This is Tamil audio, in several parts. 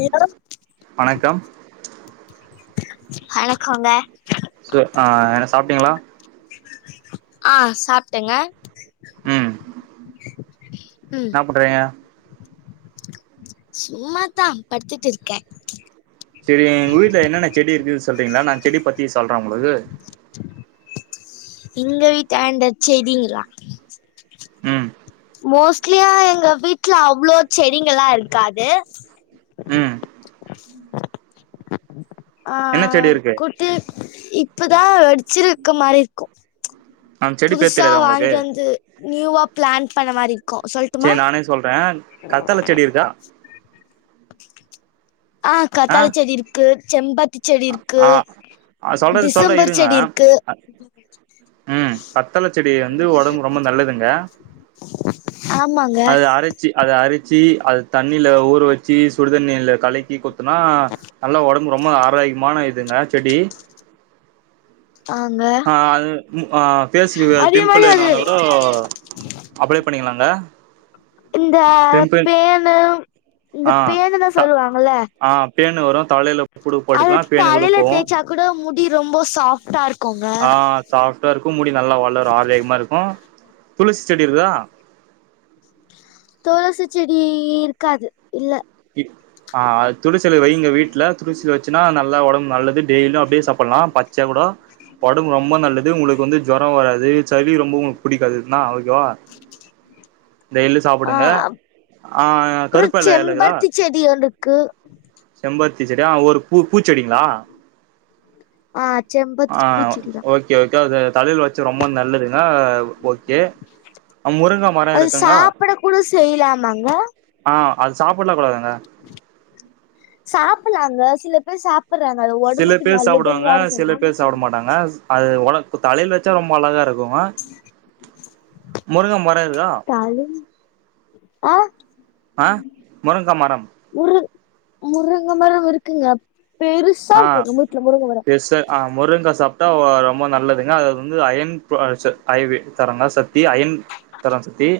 ஹோ வணக்கம் ஆணக்கோங்க சோ என்ன சாப்டேட்டீங்களா ஆ சாப்ட்டேங்க ம் ம் என்ன பண்றீங்க சும்மாதா படுத்துட்டு இருக்கே செரிங் உங்க வீட்ல என்னென்ன செடி இருக்குது சொல்றீங்ளா நா செடி பத்தி சொல்ற உங்ளுக்கு எங்க வீட்டாண்ட செடிங்ளா ம் மோஸ்ட்லியா எங்க வீட்ல அவ்ளோ செடிங்கலா இர்க்காது ம் ஆ என்ன செடி இருக்கு குட் டு இப்ப தா வெடிச்சிருக்க மாரி இருக்கு அந்த செடி பேர் புதுசா தெரியாதா உங்களுக்கு வாங்கிட்டு வந்து நியூவா பிளான் பண்ண மாரி இருக்கு சொல்ட்டுமா செரி நானே சொல்றே கத்தால செடி இருக்கா ஆ கத்தாழ செடி இருக்கு செம்பத் செடி இருக்கு ஆ ஆ, சொல்றது சொல்றே திசம்பர் இருங்க செடி இருக்கு அ, ம் கத்தழ செடி வந்து ஒடம்புக் ரொம்ப நல்லதுங்க ஆமாங்க அது அரச் அத அரிச்சி அத் தண்ணில ஊற வச்சி சுடுதண்ணியில கலக்கி குத் தினா நல்லா ஒடம்பு ரொம்ப ஆரோக்ய்மான இதுங்க செடி [inaudible] ஆ ங்க அ அது ஆ ஃபேசுகு பிம்பிள் மாரி அது என்னவந்தா கூட அப்ளே பண்ணிக்லாங்க இந்த பேனு இந்த ஆ பேனுன்னு சொல்லுவாங்கல்ல ஆ பேனு வரு தலையில புடு அது போட்டுக்லா பேனுகிளு தலையில போவு தேய்ச்சா கூட முடி ரொம்ப சாஃப்ட்டா இருக் ஆ சஃப்ட்டா இருக்கு முடி நல்லா வளரு ஆரோகிமா இருக்கு துளசி செடி இருக்தா தொளசி செடி இருக்காது இல்ல ஆ துளசில வைங்க வீட்ல துளசி வச்சினா நல்லா ஒடம்புக் நல்லது டெய்லியு அப்டே சாப்பில்லா பச்ச கூடோ ஒடம்புக் ரொம்ப நல்லது உங்ளுக்கு வந்து ஜொர வராது சளி ரொம்ப உங்ளுக் புடிக்காது ண்ணா ஓகேவா டெய்லி ஆ சாப்புடுங்க ஆ அப்றோ கருப்பலை இலக்குதா செம்பருத்தி செடி ஒன்ருக்கு செம்பர்த்தி செடி அ ஒரு பூ பூச்செடிங்ளா ஆ செம்பத்தி பூச்சிடிதா இங்க வெக்காது தலில வச் ச ரொம்ப நல்லதுங்க ஓகே முருங்க மர இருக்குங்கா செய்லாமாங்க ஆ அது சாப்பிட்லா கூடாதுங்க சாப்பிலாங்க சில பேர் சாப் அப்புறே அது சில ஒடம்புக்கு பேர் நல்லதுன் சாப்பிடுவாங்க சில தான பேர் சாப்பிட சொன் மாட்டாங்க அது ஒனக் தலையில வச்சா ரொம்ப அழகா இருக்குங்க முருங்க மர இர்க்கா தல ஆ ஆ முருங்கா மரம் முரு முருங்க மரம் இருக்குங்க பெருச் ஆ பேர்ச அ முருங்கா சாப்டா ஒ ரொம்ப நல்லதுங்க அது வந்து அயன் போ சு ஐவி தரங்க சத்தி அயன் தர சத்தி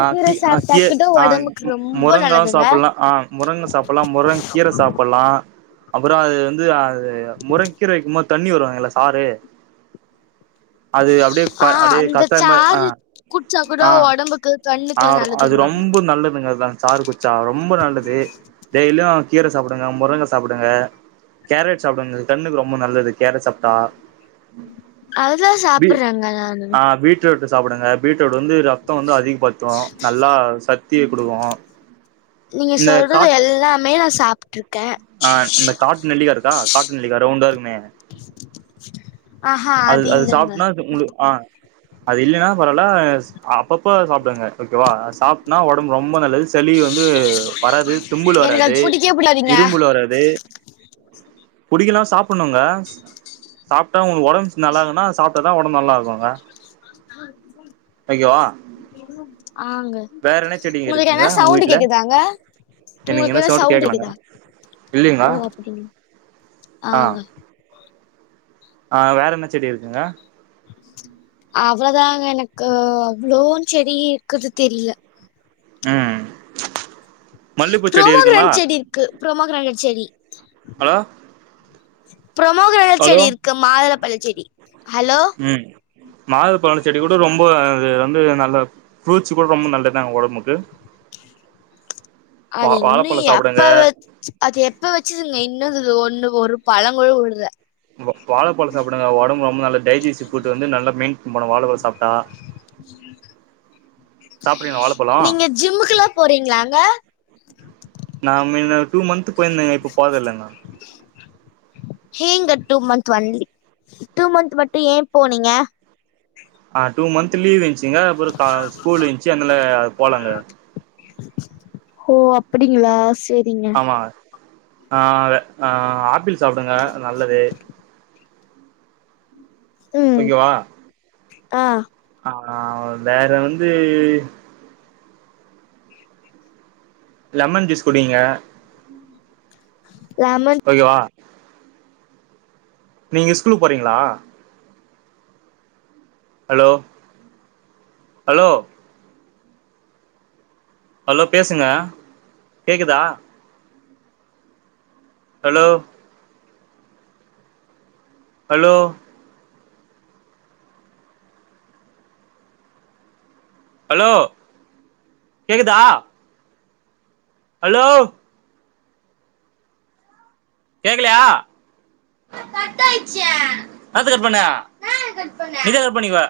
ஆ கீ அ சாப்ட்டா கீ கூட ஆ ஒடம்புக்கு ரொம்ப முருங்காவு நல்லதுங்க சாப்பில்லா ஆ முருங்க சாப்புட்லா முருங்க கீர சாப்புட்லா அப்புறோ அது வந்து ஆ முறங் கீர வைக்கும்போ தண்ணி வருவாங்கல்ல சாரு அது அப்டியே பா ஆ அப்டியே அந்த கஸாய மாரி ஆ சாறு குடிச்சா கூட ஆ ஒடம்புக்கு ஆ கண்ணுக்குலா அது நல்லதுன்னுவாங்க ரொம்ப நல்லதுங்க அதா சாரு கு சா ரொம்ப நல்லது டெய்லியு கீர சாப்புடுங்க முருங்க சாப்புடுங்க கேரட் சாப்புடுங்க அது கண்ணுக்கு ரொம்ப நல்லது கேரட் சாப் கா அதுதா பீ சாப்புட்றேங்க நானு ஆ பீ ட்ருட் சாப்புடுங்க பீட்ரூட் வந்து ரத்தொ வந்து அதிகப்பட் த்து நல்லா சத்திய குடுக்கு நீங்க இந்த கா சொல்றது எல்லாமே நா சா ஆ அந்த காட்டு நெல்லிக்கா இருக்கா காட்டு நெல்லிக்கா ரவுண்டா இருக்குமே [unintelligible] அது அது சாப்னா அது உங்களு ஆ அது இல்லைன்னா பரவால ச் அப்பப்ப சாப்டுங்க ஓகேவா சாப்டனா ஒடம்பு ரொம்ப நல்லது சளி வந்து வராது தும்பல் எனக்கு வராது அது புடிக்கவே புடிக்காதுங்க இரும்புல் வராது கபுடிக்கலா சாப்பணுங்க ச் சாப்ட்டா உங்களுக்கு ஒடம்பு நல்லா இல்லனா சாப் டா தா ஒடம்பு நல்லா இருக்குங்க [inaudible] ஆங்க வேற என்ன செடிங்க உங்களுக்கு இருக்குங்க எதா உங்க சவுண்டு வீட்ல கேக்குதாங்க என்னங்க உங்களுக்கு என்ன ஏதா சொல்ட்டு சவுண்ட் கேக்கலங்க இக்குதா இல்லைங்களா ஓ அப்டிங்குளா ஆ ஆங்க ஆ வேற என்ன செடி இருக்குங்க அவ்வதா எனக்கு அவ்ளோ செடி இருக்குது தெரில ஆ ப்ரோமோ கிராண் செடி இருக்கு ப்ரோமோ கிராணட் செடி ஹலோ ப்ரோமோகரேணட் ஹலோ செடி இருக்கு மாதள பழ செடி ஹலோ மாதளப்பழ செடி கூட ரொம்ப அது வந்து நல்ல ஃப்ரூட்ஸ் கூட ரொம்ப நல்லதாங்க ஒடம்புக்கு வா அது இன்னு வாழப்பழ சாப்டுங்க எப்ப வ அது எப்ப வச்சதுங்க இன்னு அதுது ஒண்ணு ஒரு பழங்கூட வுழுலா நிங்க வாழைப்பழ சாப்டுங்க ஒடம்பு ரொம்ப நல் டெய்ஜிசி ஃபுட்டு வந்து நல்லா மெயின்ட் பண்னு வாழ பழ சாப்ட்டா சாப்ட்றீங்களா வாழைப்பழம் நீங்க ஜிம்முக்குல்லா போறீங்களாங்க நா மெ னு டூ மந்த்து போயிருந்தேங்க இப்ப போரது இல்லங்க ஏங்க டூ மந்த் வந்தி டூ மந்த் மட்டு ஏ போனீங்க ஆ டூ மந்த் லீவ் இந்ச்சிங்க அப்புற கா ஸ்கூல் இந்ச்சி அனால போலாங்க ஹோ அப்டிங்களா செரிங் ஆ ஆ ஆ ஆப்பிள் சாப்டுங்க நல்லது ம் ஓகேவா ஆ ஆ வேற வந்து லமன் ஜூஸ் குடிங்கா லமன் ஓகேவா நீங்க ஸ்கூல் போறீங்களா ஹலோ ஹலோ ஹலோ பேசங்க கேக்குதா ஹலோ ஹலோ ஹலோ கேக்குதா ஹலோ கேக்கலையா ன்னாத்துக்கு கட் பண்ண நீதா கட்டு பண்ணிக்வ